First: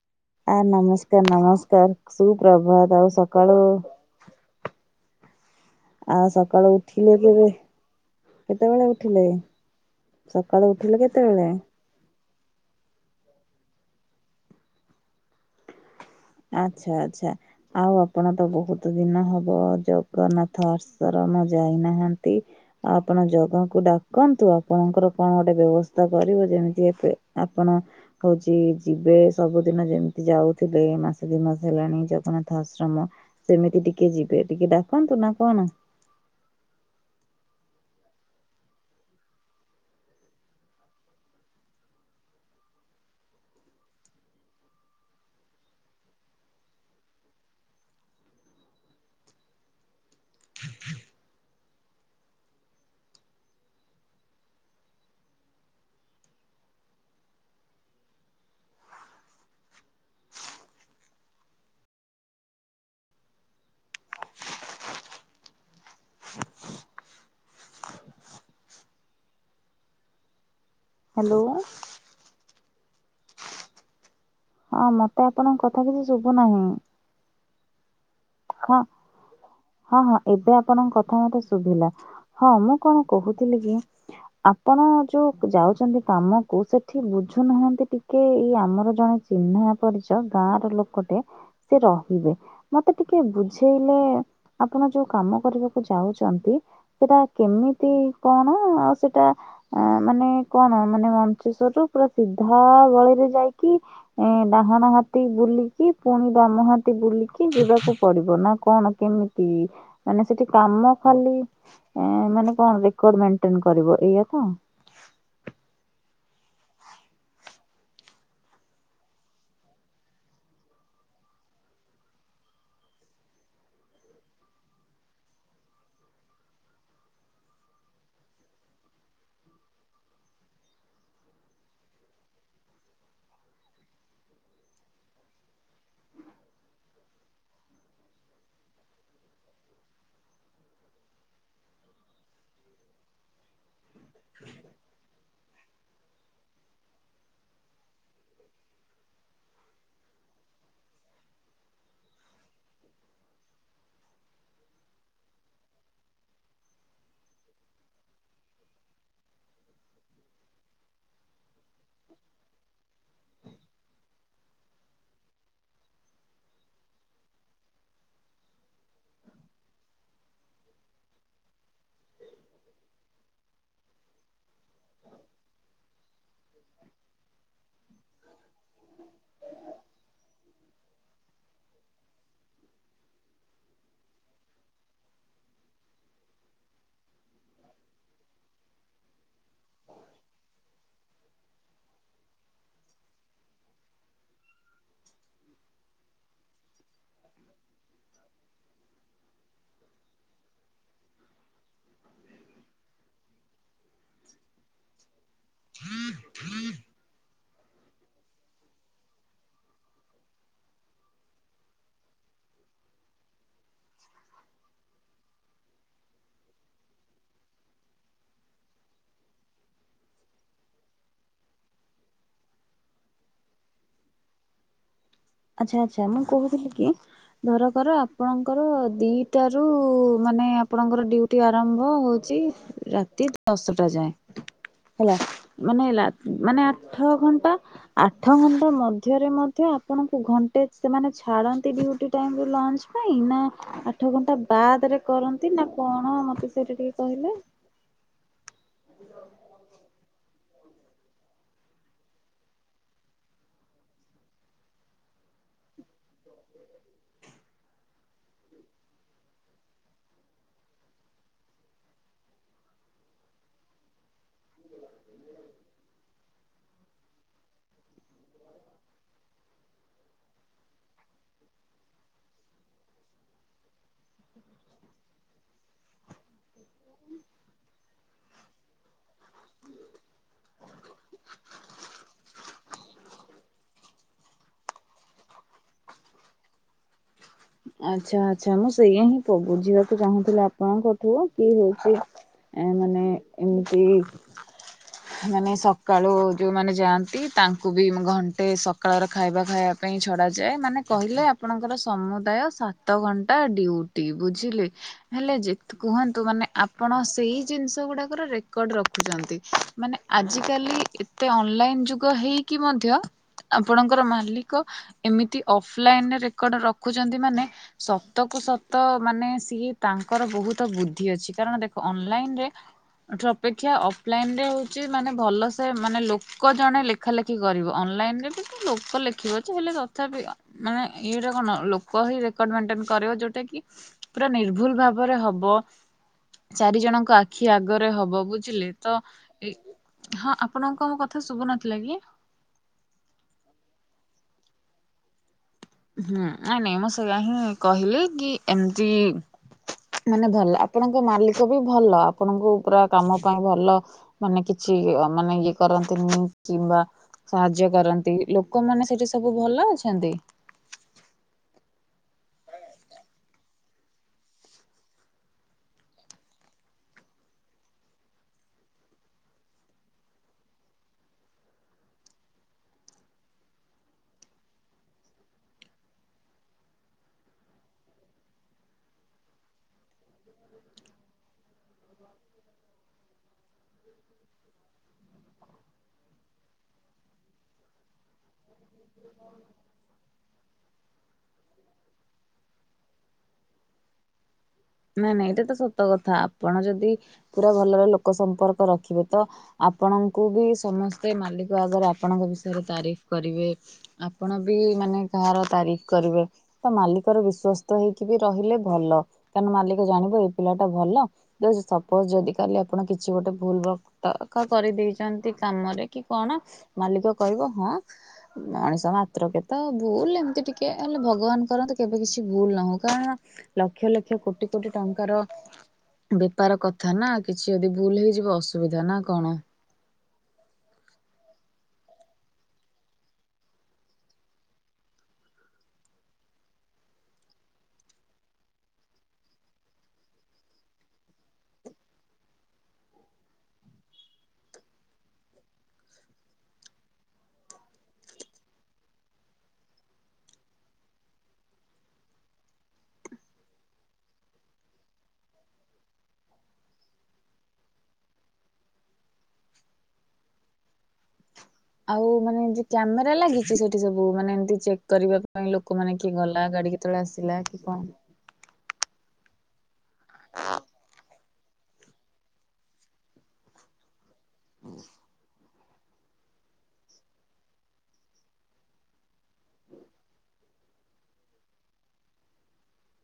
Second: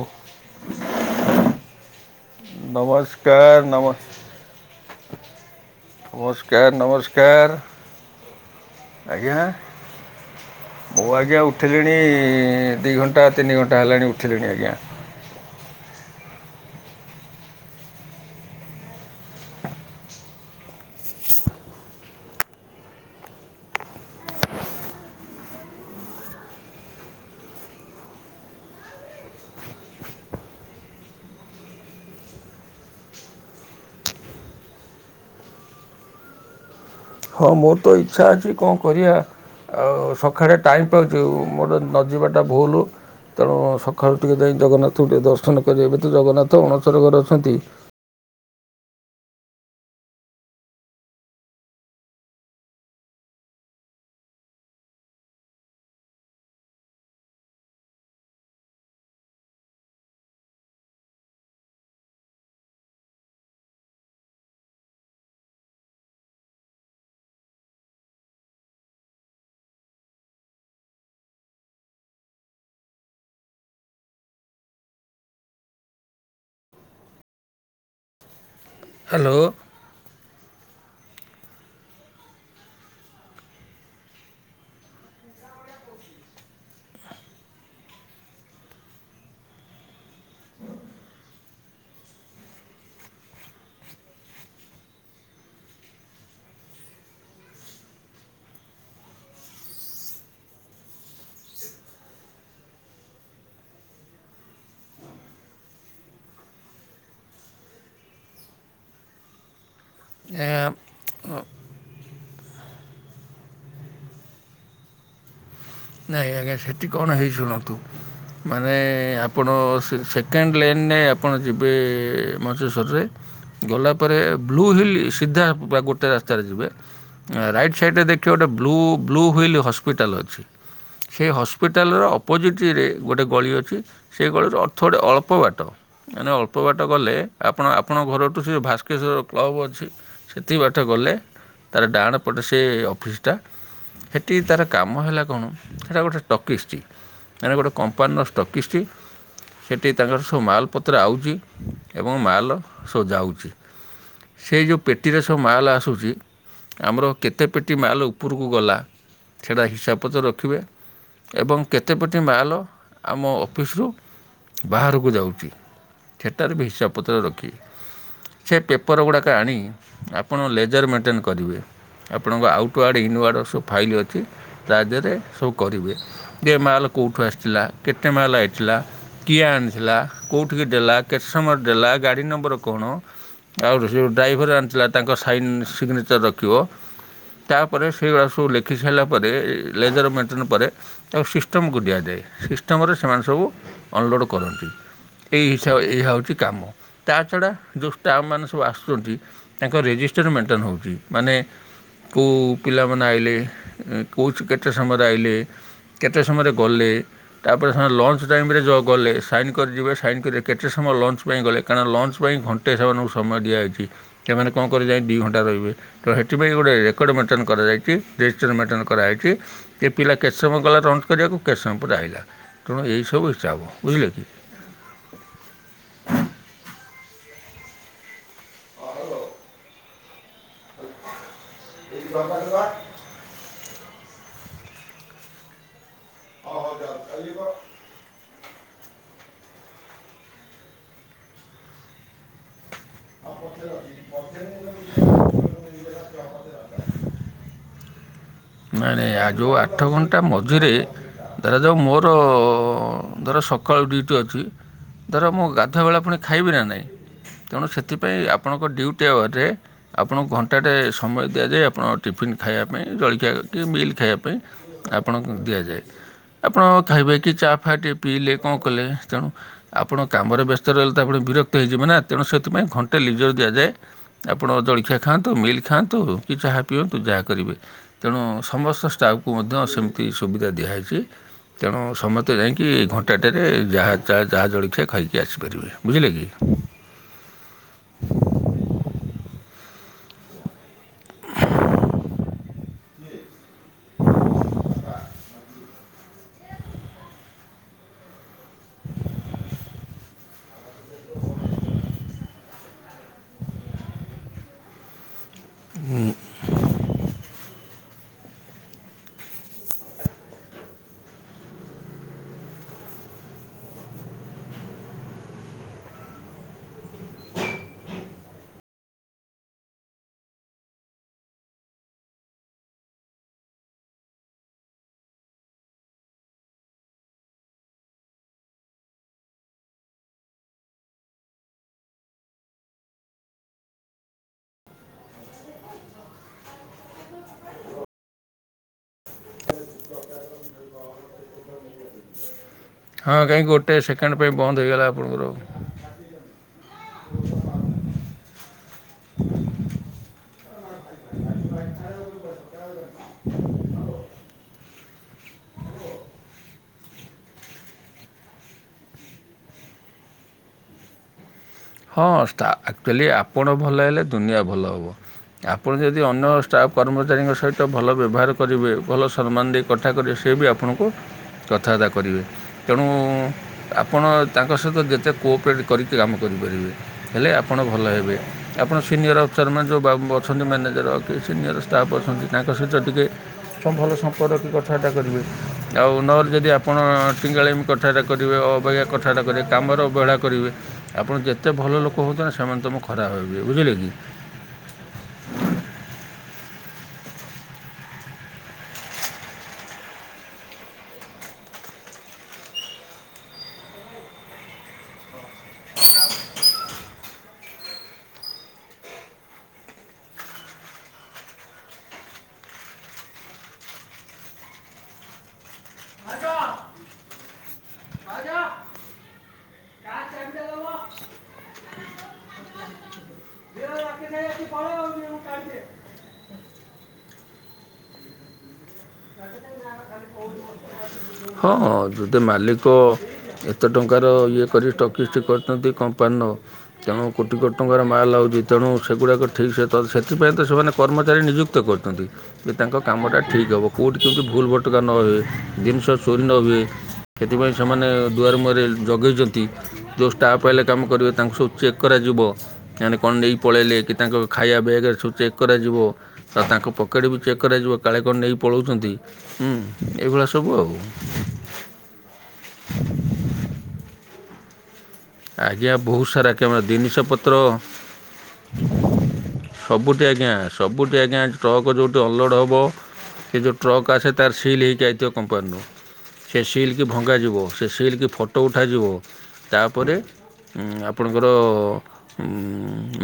ଓ। ଆ ନମସ୍କାର ନମସ୍କାର ସୁପ୍ରଭାତ ଆଉ ନମସ୍କାର ସକାଳୁ ନମ ଆଉ ନମସ୍କାର ସକାଳୁ ଉଠିଲେ ନମସ୍କାର କେବେ? କେତେବେଳେ ଉଠିଲେ ଆଜ୍ଞା ସକାଳୁ ଉଠିଲେ ମୁଁ ଆଜ୍ଞା କେତେବେଳେ? ଉଠିଲିଣି ଦିଇ ଘଣ୍ଟା ତିନି ଘଣ୍ଟା ହେଲାଣି ଉଠିଲିଣି ଆଜ୍ଞା। ଆଚ୍ଛା ଆଚ୍ଛା। ଆଉ ଆପଣ ତ ବହୁତ ଦିନ ହବ ଜଗନ୍ନାଥ ଆଶ୍ରମ ଯାଇନାହାନ୍ତି। ଆପଣ ଜଗକୁ ଡାକନ୍ତୁ ଆପଣଙ୍କର କଣ ଗୋଟେ ବ୍ୟବସ୍ଥା କରିବ ଯେମିତି ଆପଣ ହଉଛି ଯିବେ ସବୁଦିନ ଯେମିତି ଯାଉଥିଲେ ମାସ ଦ ମାସ ହେଲାଣି ଜଗନ୍ନାଥ ଆଶ୍ରମ ସେମିତି ଟିକେ ଯିବେ ଟିକେ ଡାକନ୍ତୁ ନା କଣ ହଁ ମୋର ତ ଇଚ୍ଛା ଅଛି କଣ କରିବା? ଆଉ ସକାଳେ ଟାଇମ ପାଉଛି ମୋର ନ ଯିବାଟା ଭୁଲ। ତେଣୁ ସକାଳୁ ଟିକେ ଯାଇ ଜଗନ୍ନାଥ ଟିକେ ଦର୍ଶନ କରିବାବେ ତ ଜଗନ୍ନାଥ ଅଣସର ଘରେ ଅଛନ୍ତି। ହ୍ୟାଲୋ। ହଁ ମତେ ଆପଣଙ୍କ କଥା କିଛି ଶୁଭୁ ନାହିଁ। ହଁ। ହ୍ୟାଲୋ। ହଁ ହଁ ଏବେ ଆପଣଙ୍କ କଥା ମତେ ଶୁଭିଲା ହଁ ମୁଁ କଣ କହୁଥିଲି କି ଆପଣ ଯୋଉ ଯାଉଛନ୍ତି କାମକୁ ସେଠି ବୁଝୁନାହାନ୍ତି ଟିକେ ଇ ଆମର ଜଣେ ଚିହ୍ନା ପରିଚ ଗାଁ ର ଲୋକଟେ ସେ ରହିବେ। ମତେ ଟିକେ ବୁଝେଇଲେ ଆପଣ ଯୋଉ କାମ କରିବାକୁ ଯାଉଛନ୍ତି। ସେଟା କେମିତି କଣ ଆଉ ସେଟା ଆ ମାନେ କଣ ମାନେ ମସେଶ୍ଵର ରୁ ପୁରା ସିଧା ବଳିରେ ଯାଇକି ଏ ଡାହାଣ ହାତୀ ବୁଲିକି ପୁଣି ବାମ ହାତୀ ବୁଲିକି ଯିବାକୁ ପଡିବ ନା କଣ କେମିତି ମାନେ ସେଠି କାମ ଖାଲି ଏ ମାନେ କଣ ରେକର୍ଡ ମେଟେନ କରିବ ଏଇଆ ତ ନାଇଁ ଆଜ୍ଞା ସେଠି କଣ ହେଇ ଶୁଣନ୍ତୁ ମାନେ ଆପଣ ସେକେଣ୍ଡ ଲେନରେ ଆପଣ ଯିବେ ମଞ୍ଚେଶ୍ୱରରେ। ଗଲା ପରେ ବ୍ଲୁ ହିଲ୍ ସିଧା ଗୋଟେ ରାସ୍ତାରେ ଯିବେ। ରାଇଟ୍ ସାଇଡ଼୍ ରେ ଦେଖିବ ଗୋଟେ ବ୍ଲୁ ବ୍ଲୁ ହୁିଲ୍ ହସ୍ପିଟାଲ୍ ଅଛି। ସେ ହସ୍ପିଟାଲର ଅପୋଜିଟ୍ରେ ଗୋଟେ ଗଳି ଅଛି ସେ ଗଳିର ଅର୍ଥ ଗୋଟିଏ ଅଳ୍ପ ବାଟ ମାନେ ଅଳ୍ପ ବାଟ ଗଲେ ଆପଣ ଆପଣଙ୍କ ଘରଠୁ ସେ ଭାସ୍କେଶର କ୍ଲବ୍ ଅଛି ସେତିକି ବାଠ ଗଲେ ତାର ଡାହାଣ ପଟେ ସେ ଅଫିସ୍ ଟା ସେଠି ତାର କାମ ହେଲା କଣ ସେଇଟା ଗୋଟେ ଷ୍ଟକିସ୍ଛି ଏଟ ଗୋଟେ କମ୍ପାନୀର ଷ୍ଟକିସ୍ଛି ସେଠି ତାଙ୍କର ସବୁ ମାଲ୍ ପତ୍ର ଆଉଛି ଏବଂ ମାଲ୍ ସଝାଉଛି ସେ ଯେଉଁ ପେଟିରେ ସବୁ ମାଲ ଆସୁଛି ଆମର କେତେ ପେଟି ମାଲ ଉପରକୁ ଗଲା ସେଇଟା ହିସାବପତ୍ର ରଖିବେ। ଏବଂ କେତେପଟି ମାଲ ଆମ ଅଫିସରୁ ବାହାରକୁ ଯାଉଛି ଥିଏଟର ବି ହିସାବ ପତ୍ର ରଖି ସେ ପେପର୍ ଗୁଡ଼ାକ ଆଣି ଆପଣ ଲେଜର ମେଣ୍ଟେନ୍ କରିବେ ଆପଣଙ୍କ ଆଉଟ୍ୱାର୍ଡ଼ ଇନୱାର୍ଡ଼ ସବୁ ଫାଇଲ ଅଛି ତା ଦେହରେ ସବୁ କରିବେ ଯେ ମାଲ କେଉଁଠୁ ଆସିଥିଲା କେତେ ମାଲ ଆଇଥିଲା କିଏ ଆଣିଥିଲା କେଉଁଠ ଦେଲା କେତେ ସମୟ ଦେଲା ଗାଡି ନମ୍ବର କଣ ଆଉ ଯେଉଁ ଡ୍ରାଇଭର ଆଣିଥିଲା ତାଙ୍କ ସାଇନ୍ ସିଗ୍ନେଚର ରଖିବ ତାପରେ ସେଇଗଡା ସବୁ ଲେଖି ସାରିଲା ପରେ ଲେଜର ମେଣ୍ଟେନ ପରେ ତାକୁ ସିଷ୍ଟମ୍କୁ ଦିଆଯାଏ ସିଷ୍ଟମରେ ସେମାନେ ସବୁ ଅନଲୋଡ଼୍ କରନ୍ତି। ଏହିସାବ ଏହାଇ ହେଉଛି କାମ ତା ଛଡ଼ା ଯେଉଁ ଷ୍ଟାଫ ମାନ ସବୁ ଆସୁଛନ୍ତି ତାଙ୍କ ରେଜିଷ୍ଟର ମେଣ୍ଟେନ ହେଉଛି ମାନେ କେଉ ପିଲାମାନେ ଆଇଲେ କହୁଛି କେତେ ସମୟରେ ଆଇଲ କେତେ ସମୟରେ ଗଲେ ତାପରେ ସେମାନେ ଲଞ୍ଚ ଟାଇମରେ ଯେଉଁ ଗଲେ ସାଇନ୍ କରିଯିବେ ସାଇନ୍ କରେ କେତେ ସମୟ ଲଞ୍ଚ ପାଇଁ ଗଲେ କାରଣ ନା ଲଞ୍ଚ ପାଇଁ ଘଣ୍ଟ ଗୋଟେ ସେମାନଙ୍କୁ ସମୟ ଦିଆଯାଇଛି। ସେମାନେ କଣ [unintelligible] ଦୁଇ ଘଣ୍ଟା ରହିବେ ତ ସେଥିପାଇଁ ଗୋଟେ ରେକର୍ଡ଼ ମେଣ୍ଟେନ କରାଯାଇଛି ରେଜିଷ୍ଟର ମେଣ୍ଟେନ କରାହୋଇଛି ଯେ ପିଲା କେଶବ ଗଲା ରଞଜ କରିବାକୁ କେଶବ ପୁରାହିଲା ତେଣୁ ଏହିସବୁ ହେଇଛି ଆପଣ ବୁଝିଲେ ଆଚ୍ଛା ଆଚ୍ଛା ମୁଁ କହୁଥିଲି କି ଧର କର ଆପଣଙ୍କର ଦିଟାରୁ ମାନେ ଆପଣଙ୍କର ଡ୍ୟୁ ଟି ଆରମ୍ଭ ହଉଛି ରାତି ଦଶଟା ଯାଏଁ ହେଲା ମାନେ ହେଲା ମାନେ ଆଠ ଘଣ୍ଟା ଆଠ ଘଣ୍ଟା ମଧ୍ୟରେ ମଧ୍ୟ ଆପଣଙ୍କୁ ଘଣ୍ଟେ ସେମାନେ ଛାଡ଼ନ୍ତି ଡ୍ୟୁଟି ଟାଇମରୁ ଲଞ୍ଚ କଣ ପାଇଁ ନା ଆଠ ଘଣ୍ଟା ବାଦରେ କରନ୍ତି ନା କଣ ମତେ ବିଷୟରେ ଟିକେ କହିଲେ? ମାନେ ଆ ଯୋଉ ଆଠ ଘଣ୍ଟା ମଝିରେ ଧରାଯାଉ ମୋର ଧର ସକାଳୁ ଡ୍ୟୁଟି ଅଛି ଧର ମୁଁ ଗାଧୁଆ ବେଳେ ପୁଣି ଖାଇବି ନା ନାହିଁ ତେଣୁ ସେଥିପାଇଁ ଆପଣଙ୍କ ଡ୍ୟୁଟି ଆୱରରେ ଆପଣଙ୍କୁ ଘଣ୍ଟାଟେ ସମୟ ଦିଆଯାଏ ଆପଣ ଟିଫିନ୍ ଖାଇବା ପାଇଁ ଜଳଖିଆ କି ମିଲ୍ ଖାଇବା ପାଇଁ ପାଇଁ ଆପଣଙ୍କୁ ଦିଆଯାଏ। ଆପଣ ଖାଇବେ କି ଚା ଫା ଟିକେ ପିଇଲେ କଣ କଲେ ତେଣୁ ଆପଣ କାମରେ ବ୍ୟସ୍ତ ରହିଲେ ତ ଆପଣ ବିରକ୍ତ ହେଇଯିବେ ନା ତେଣୁ ସେଥିପାଇଁ ଘଣ୍ଟେ ଲିଜର ଦିଆଯାଏ ଆପଣ ଜଳଖିଆ ଖାଆନ୍ତୁ ମିଲ୍ ଖାଆନ୍ତୁ କି ଚାହା ପିଅନ୍ତୁ ଯାହା କରିବେ। ତେଣୁ ସମସ୍ତ ଷ୍ଟାଫଙ୍କୁ ମଧ୍ୟ ସେମିତି ସୁବିଧା ଦିଆହେଇଛି। ତେଣୁ ସମସ୍ତେ ଯାଇକି ଘଣ୍ଟାଟାରେ ଯାହା ଚା ଜଳଖିଆ ଖାଇକି ଆସିପାରିବେ ବୁଝିଲେ କି? ଆଚ୍ଛା ଆଚ୍ଛା ମୁଁ ସେଇଆ ହିଁ ବୁଝିବାକୁ ଚାହୁଁଥିଲି ଆପଣଙ୍କଠୁ କି ହଉଛି। ଏ ମାନେ ଏମିତି ମାନେ ସ ସକାଳୁ ଯୋଉମାନେ ଯାଆନ୍ତି ତାଙ୍କୁ ବି ଘଣ୍ଟେ ସକାଳର ଖାଇବା ଖାଇବା ପାଇଁ ଛଡାଯାଏ ମାନେ କହିଲେ ଆପଣଙ୍କର ସମୁଦାୟ ସାତ ଘଣ୍ଟା ଡ୍ୟୁଟି ବୁଝିଲେ ହେଲେ କୁହନ୍ତୁ ମାନେ ଆପଣ ସେଇ ଜିନିଷ ଗୁଡ଼ାକର ରେକର୍ଡ଼ ରଖୁଛନ୍ତି ମାନେ ଆଜିକାଲି ଏତେ ଅନଲାଇନ ଯୁଗ ହେଇକି ମଧ୍ୟ ଆପଣଙ୍କର ମାଲିକ ଏମିତି ଅଫଲାଇନରେ ରେକର୍ଡ ରଖୁଛନ୍ତି ମାନେ ସତ କୁ ସତ ମାନେ ସିଏ ତାଙ୍କର ବହୁତ ବୁଦ୍ଧି ଅଛି କାରଣ ଦେଖ ଅନଲାଇନରେ ଅପେକ୍ଷା ଅଫଲାଇନରେ ହଉଛି ମାନେ ଭଲ ସେ ମାନେ ଲୋକ ଜଣେ ଲେ ଲେଖା ଲେଖି କରିବ ଅନଲାଇନରେ ବି ଲୋକ ଲେଖିବ ଯେ ହେଲେ ତଥାପି ମାନେ ଏଇଟା ମାନେ କଣ ଲୋକ ହିଁ ରେକର୍ଡ ମେଣ୍ଟେନ୍ କରିବ ଯୋଉଟା କି ପୁରା ନିର୍ଭୁଲ ଭାବରେ ହବ। ଚାରି ଜଣଙ୍କ ଆଖି ଆଗରେ ହବ ବୁଝିଲେ ତ ଏ ହଁ ଆପଣଙ୍କୁ ମୋ କଥା ଶୁଭୁନଥିଲା କି? ହଁ କାଇଁ ଗୋଟେ ସେକେଣ୍ଡ ପାଇଁ ବନ୍ଦ ହେଇଗଲା ଆପଣଙ୍କର? ହୁଁ ନାଇଁ ନାଇଁ ମୁଁ ସେଇୟା ହିଁ କହିଲି କି ଏମତି ମାନେ ଭଲ ଆପଣଙ୍କ ମାଲିକ ବି ଭଲ ଆପଣଙ୍କୁ ପୁରା କାମ ପାଇଁ ଭଲ ମାନେ କି କିଛି ମାନେ ଇଏ କରନ୍ତିନି କିମ୍ବା ସାହାଯ୍ୟ କରନ୍ତି ଲୋକମାନେ ସେଠି ସବୁ ଭଲ ଅଛନ୍ତି? ହଁ ଆକ୍ଚୁଆଲି ଷ୍ଟା ଆପଣ ଭଲ ହେଲେ ଦୁନିଆ ଭଲ ହେବ। ଆପଣ ଯଦି ଅନ୍ୟ ଷ୍ଟାଫ୍ କର୍ମଚାରୀଙ୍କ ସହିତ ଭଲ ବ୍ୟବହାର କରିବେ ଭଲ ସମ୍ମାନ ଦେଇ କଥା କରିବେ ସିଏ ବି ଆପଣଙ୍କୁ କଥାବାର୍ତ୍ତା କରିବେ। ତେଣୁ ଆପଣ ତାଙ୍କ ସହିତ ଯେତେ କୋପରେଟ୍ କରିକି କାମ କରିବେ। କରିପାରିବେ ହେଲେ ଆପଣ ଭଲ ହେବେ। ଆପଣ ସିନିୟର୍ ଅଫିସର ମାନେ ଯୋଉ ବାବୁ ଅଛନ୍ତି ମ୍ୟାନେଜର୍ କି ସିନିୟର୍ ଷ୍ଟାଫ୍ ଅଛନ୍ତି ତାଙ୍କ ସହିତ ଟିକିଏ ଭଲ ସମ୍ପର୍କ ରଖିକି କଥାବାର୍ତ୍ତା କରିବେ ଆଉ ନହେଲେ ଯଦି ଆପଣ ଟିଙ୍ଗାଳିଆମି କଥାବାର୍ତ୍ତା କରିବେ ଅବଗିଆ କଥାବାର୍ତ୍ତା କରିବେ କାମର ଅବହେଳା କରିବେ ଆପଣ ଯେତେ ଯେତେ ଭଲଲୋକ ହୁଅନ୍ତୁନା ସେମାନେ ତମକୁ ଖରାପ ଭାବିବେ ବୁଝିଲେ କି? ନାଇଁ ନାଇଁ ଏଇଟା ତ ସତ କଥା ଆପଣ ଯଦି ପୁରା ଭଲରେ ଲୋକ ସମ୍ପର୍କ ରଖିବେ ତ ଆପଣଙ୍କୁ ବି ସମସ୍ତେ ମାଲିକ ଆଗରେ ଆପଣଙ୍କ ବିଷୟରେ ତାରିଫ କରିବେ। ଆପଣ ବି ମାନେ କାହାର ତାରିଫ କରିବେ। ତ ମାଲିକର ବିଶ୍ଵସ୍ତ ହେଇକି ବି ରହିଲେ ଭଲ କାରଣ ମାଲିକ ଜାଣିବ ଏଇ ପିଲାଟା ଭଲ। ସପୋଜ ଯଦି କାଲି ଆପଣ କିଛି ଗୋଟେ ଭୁଲ୍ [unintelligible] କରିଦେଇଛନ୍ତି କାମରେ କି କଣ ମାଲିକ କହିବ ହଁ ମଣିଷ ମାତ୍ରକେ ତ ଭୁଲ ଏମିତି ଟିକେ ହେଲେ ଭଗବାନ କରନ୍ତୁ କେବେ କିଛି ଭୁଲ ନହଉ କାରଣ ଲକ୍ଷ ଲକ୍ଷ କୋଟି କୋଟି ଟଙ୍କାର ବେପାର କଥା ନା କିଛି ଯଦି ଭୁଲ୍ ହେଇଯିବ ଅସୁବିଧା ନା କଣ। [inaudible] ହଁ ହଁ ଯଦି ମାଲିକ ଏତେ ଟଙ୍କାର ଇଏ କରି [unintelligible] କରିଛନ୍ତି କମ୍ପାନୀର ତେଣୁ କୋଟି କୋଟି ଟଙ୍କାର ମାଲ୍ ଆଉଚି ତେଣୁ ସେଗୁଡ଼ାକ ଠିକ୍ ସେ ସେଥିପାଇଁ ତ ସେମାନେ କର୍ମଚାରୀ ନିଯୁ [unintelligible] କରୁଛନ୍ତି ଯେ ତାଙ୍କ କାମଟା ଠିକ୍ ହେବ କୋଉଠି କେମିତି ଭୁଲ୍ ଭଟକା ନ ହୁଏ ଜିନିଷ ଚୋରି ନ ହୁଏ ସେଥିପାଇଁ ସେମାନେ ଦୁଆର ମୁହଁରେ ଜଗେଇଛନ୍ତି। ଯୋଉ ଷ୍ଟାଫ୍ ଆଇଲେ କାମ କରିବେ ତାଙ୍କୁ ସବୁ ଚେକ୍ କରାଯିବ। କେଇଆଣି କଣ ନେଇ ପଳେଇଲେ କି ତାଙ୍କ ଖାଇବା ବ୍ୟାଗରେ ସବୁ ଚେକ୍ କରାଯିବ। ତ ତାଙ୍କ ପକେଟ୍ ବି ଚେକ୍ କରାଯିବ କାଳେ କଣ ନେଇ ପଳାଉଚନ୍ତି ହୁଁ ଏଇଭଳିଆ ସବୁ ଆଉ। [unintelligible] ଆଉ ମାନେ ଯୋଉ କ୍ୟାମେରା ଲାଗିଛି ସେଠି ସବୁ ମାନେ ଏମିତି ଚେ କରିବା ପାଇଁ ଆଜ୍ଞା ଲୋକମାନେ ବହୁତ କିଏ ସାରା ଗଲା କ୍ୟାମେରା ଗାଡ଼ି କେତେବେଳେ ଜିନିଷପତ୍ର ଆସିଲା କି କଣ ସବୁଠି ଆଜ୍ଞା ସବୁଠି ଆଜ୍ଞା ଟ୍ରକ୍ ଯୋଉଠି ଅଲୋଡ଼ ହବ ସେ ଯୋଉ ଟ୍ରକ୍ ଆସେ ତାର ସିଲ୍ ହେଇକି ଆଇଥିବ କମ୍ପାନୀରୁ ସେ ସିଲ୍ କି ଭଙ୍ଗାଯିବ ସେ ସିଲ୍ କି ଫଟୋ ଉଠାଯିବ। ପରେ ଆପଣଙ୍କର ଉଁ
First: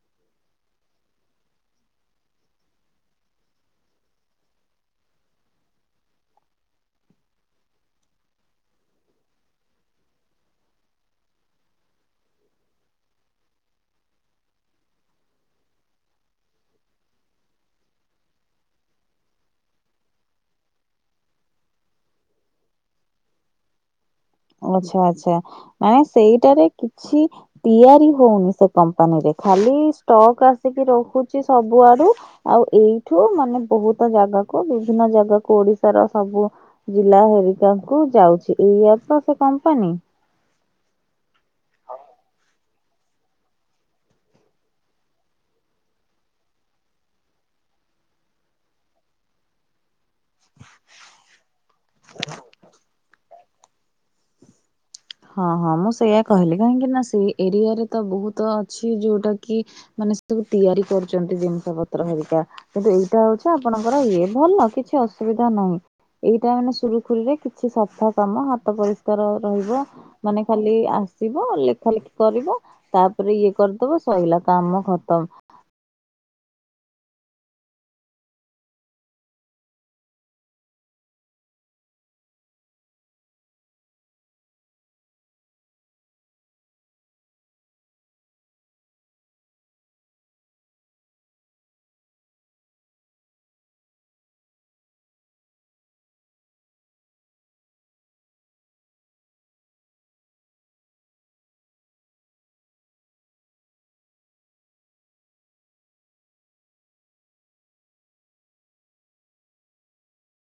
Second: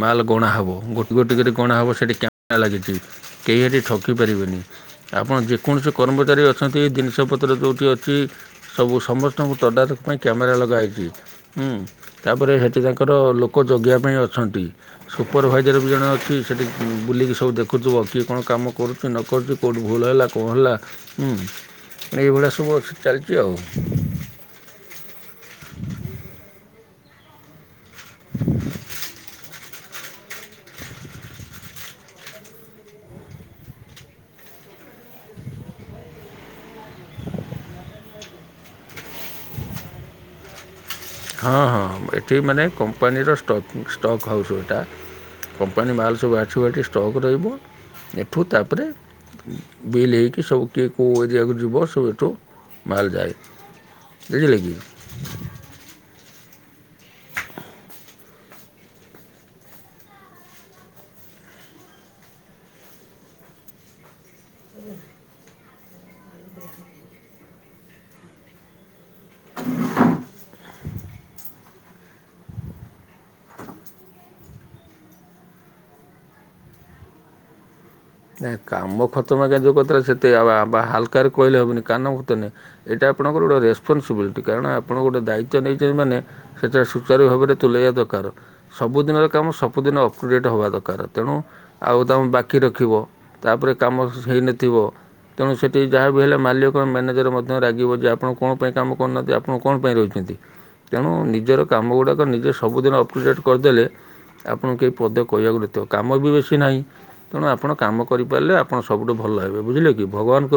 ମାଲ୍ ଗଣା ହବ ଗୋଟି ଗୋଟି କରି ଗଣା ହବ ସେଠି କ୍ୟାମେରା ଲାଗି [unintelligible] କେହି ହେଠି ଠକି ପାରିବେନି। ଆପଣ ଯେକୌଣସି କର୍ମଚାରୀ ଅଛନ୍ତି ଜିନିଷପତ୍ର ଯୋଉଠି ଅଛି। ସବୁ ସମସ୍ତଙ୍କୁ ତଦାରକ ପାଇଁ କ୍ୟାମେରା ଲଗାହେଇଥାଏ। ହୁଁ ତାପରେ ସେଠି ତାଙ୍କର ଲୋକ ଜଗିବା ପାଇଁ ଅଛନ୍ତି। ସୁପରଭାଇଜର ବି ଜଣେ ଅଛି ସେଠି ବୁଲିକି ସବୁ ଦେଖୁଥିବ କିଏ କଣ କାମ କରୁଛି ନ କରୁଛି। କୋଉଠୁ ଭୁଲ୍ ହେଲା କଣ ହେଲା ଉଁ ଏଇଭଳିଆ ସବୁ ଅଛି ଚାଲିଛି ଆଉ। ଆଚ୍ଛା ଆଚ୍ଛା ମାନେ ସେଇଟାରେ କିଛି‌ ତିଆରି ହଉନି ସେ କମ୍ପାନୀରେ ଖାଲି ଷ୍ଟକ୍ ଆସିକି ରହୁଛି ସବୁଆଡୁ଼। ଆଉ ଏଇଠୁ ମାନେ ବହୁତ ଜାଗାକୁ ବିଭିନ୍ନ ଜାଗାକୁ ଓଡ଼ିଶାର ସବୁ ଜିଲ୍ଲା ହେରିକା କୁ ଯାଉଛି ଏଇଆ ତ ସେ କମ୍ପାନୀ। ହଁ ହଁ ଏଠି ମାନେ କମ୍ପାନୀର ଷ୍ଟକ୍ ଷ୍ଟକ୍ ହାଉସ୍ ଏଇଟା। କମ୍ପାନୀ ମାଲ୍ ସବୁ ଆସିବ ଏଠି ଷ୍ଟକ୍ ରହିବ ଏଠୁ ତାପରେ ବିଲ୍ ହେଇକି ସବୁ କିଏ କୋଉ ଏରିଆକୁ ଯିବ ସବୁ ଏଠୁ ମାଲଯାଏ। ବୁଝିଲେକି। ହଁ ହଁ ମୁଁ ସେଇଆ କହିଲି କାହିଁକି ନା ସେଇ ଏରିଆରେ ତ ବହୁତ ଅଛି ଯୋଉଟା କି ମାନେ ସେଠି ବି ତିଆରି କରୁଛନ୍ତି ଜିନିଷ ପତ୍ର ହେରିକା। କିନ୍ତୁ ଏଇଟା ହଉଛି ଆପଣଙ୍କର ଇଏ ଭଲ କିଛି ଅସୁବିଧା ନାହିଁ। ଏଇଟା ମାନେ ସୁରୁଖୁରୁରେ କିଛି ସଫା କାମ ହାତ ପରିଷ୍କାର ରହିବ। ମାନେ ଖାଲି ଆସିବ ଲେଖା ଲେଖି କରିବ ତାପରେ ଇଏ କରିଦବ ସରିଲା କାମ ଖତମ। ନାଇଁ କାମ ଖତମ ଆଜ୍ଞା ଯୋଉ କଥାରେ ସେତେ ହାଲକାରେ କହିଲେ ହବନି [unintelligible] ନାହିଁ। ଏଇଟା ଆପଣଙ୍କର ଗୋଟେ ରେସ୍ପନ୍ସବିଲିଟି କାରଣ ଆପଣ ଗୋଟେ ଦାୟିତ୍ୱ ନେଇଛନ୍ତି ମାନେ ସେଟା ସୁଚାରୁ ଭାବରେ ତୁଲେଇବା ଦରକାର। ସବୁଦିନର କାମ ସବୁଦିନ ଅପୁଡେଟ୍ ହେବା ଦରକାର ତେଣୁ ଆଉ ତମେ ବାକି ରଖିବ। ତାପରେ କାମ ହେଇନଥିବ। ତେଣୁ ସେଠି ଯାହାବି ବି ହେଲେ ମାଲିକ ମ୍ୟାନେଜର ମଧ୍ୟ ରାଗିବ ଯେ ଆପଣ କଣ ପାଇଁ କାମ କରୁନାହାନ୍ତି ଆପଣ କଣ ପାଇଁ ରହିଛନ୍ତି। ତେଣୁ ନିଜର କାମ ଗୁଡ଼ାକ ନିଜେ ସବୁଦିନ ଅପ୍ରିସିଏଟ୍ କରିଦେଲେ ଆପଣଙ୍କୁ କେହି ପଦ କହିବାକୁ ନଥିବ କାମ ବି ବେଶୀ ନାହିଁ ତେଣୁ ଆପଣ କାମ କରିପାରିଲେ ଆପଣ ସବୁଠୁ ଭଲ ହେବେ ବୁଝିଲେ କି ଭଗବାନଙ୍କ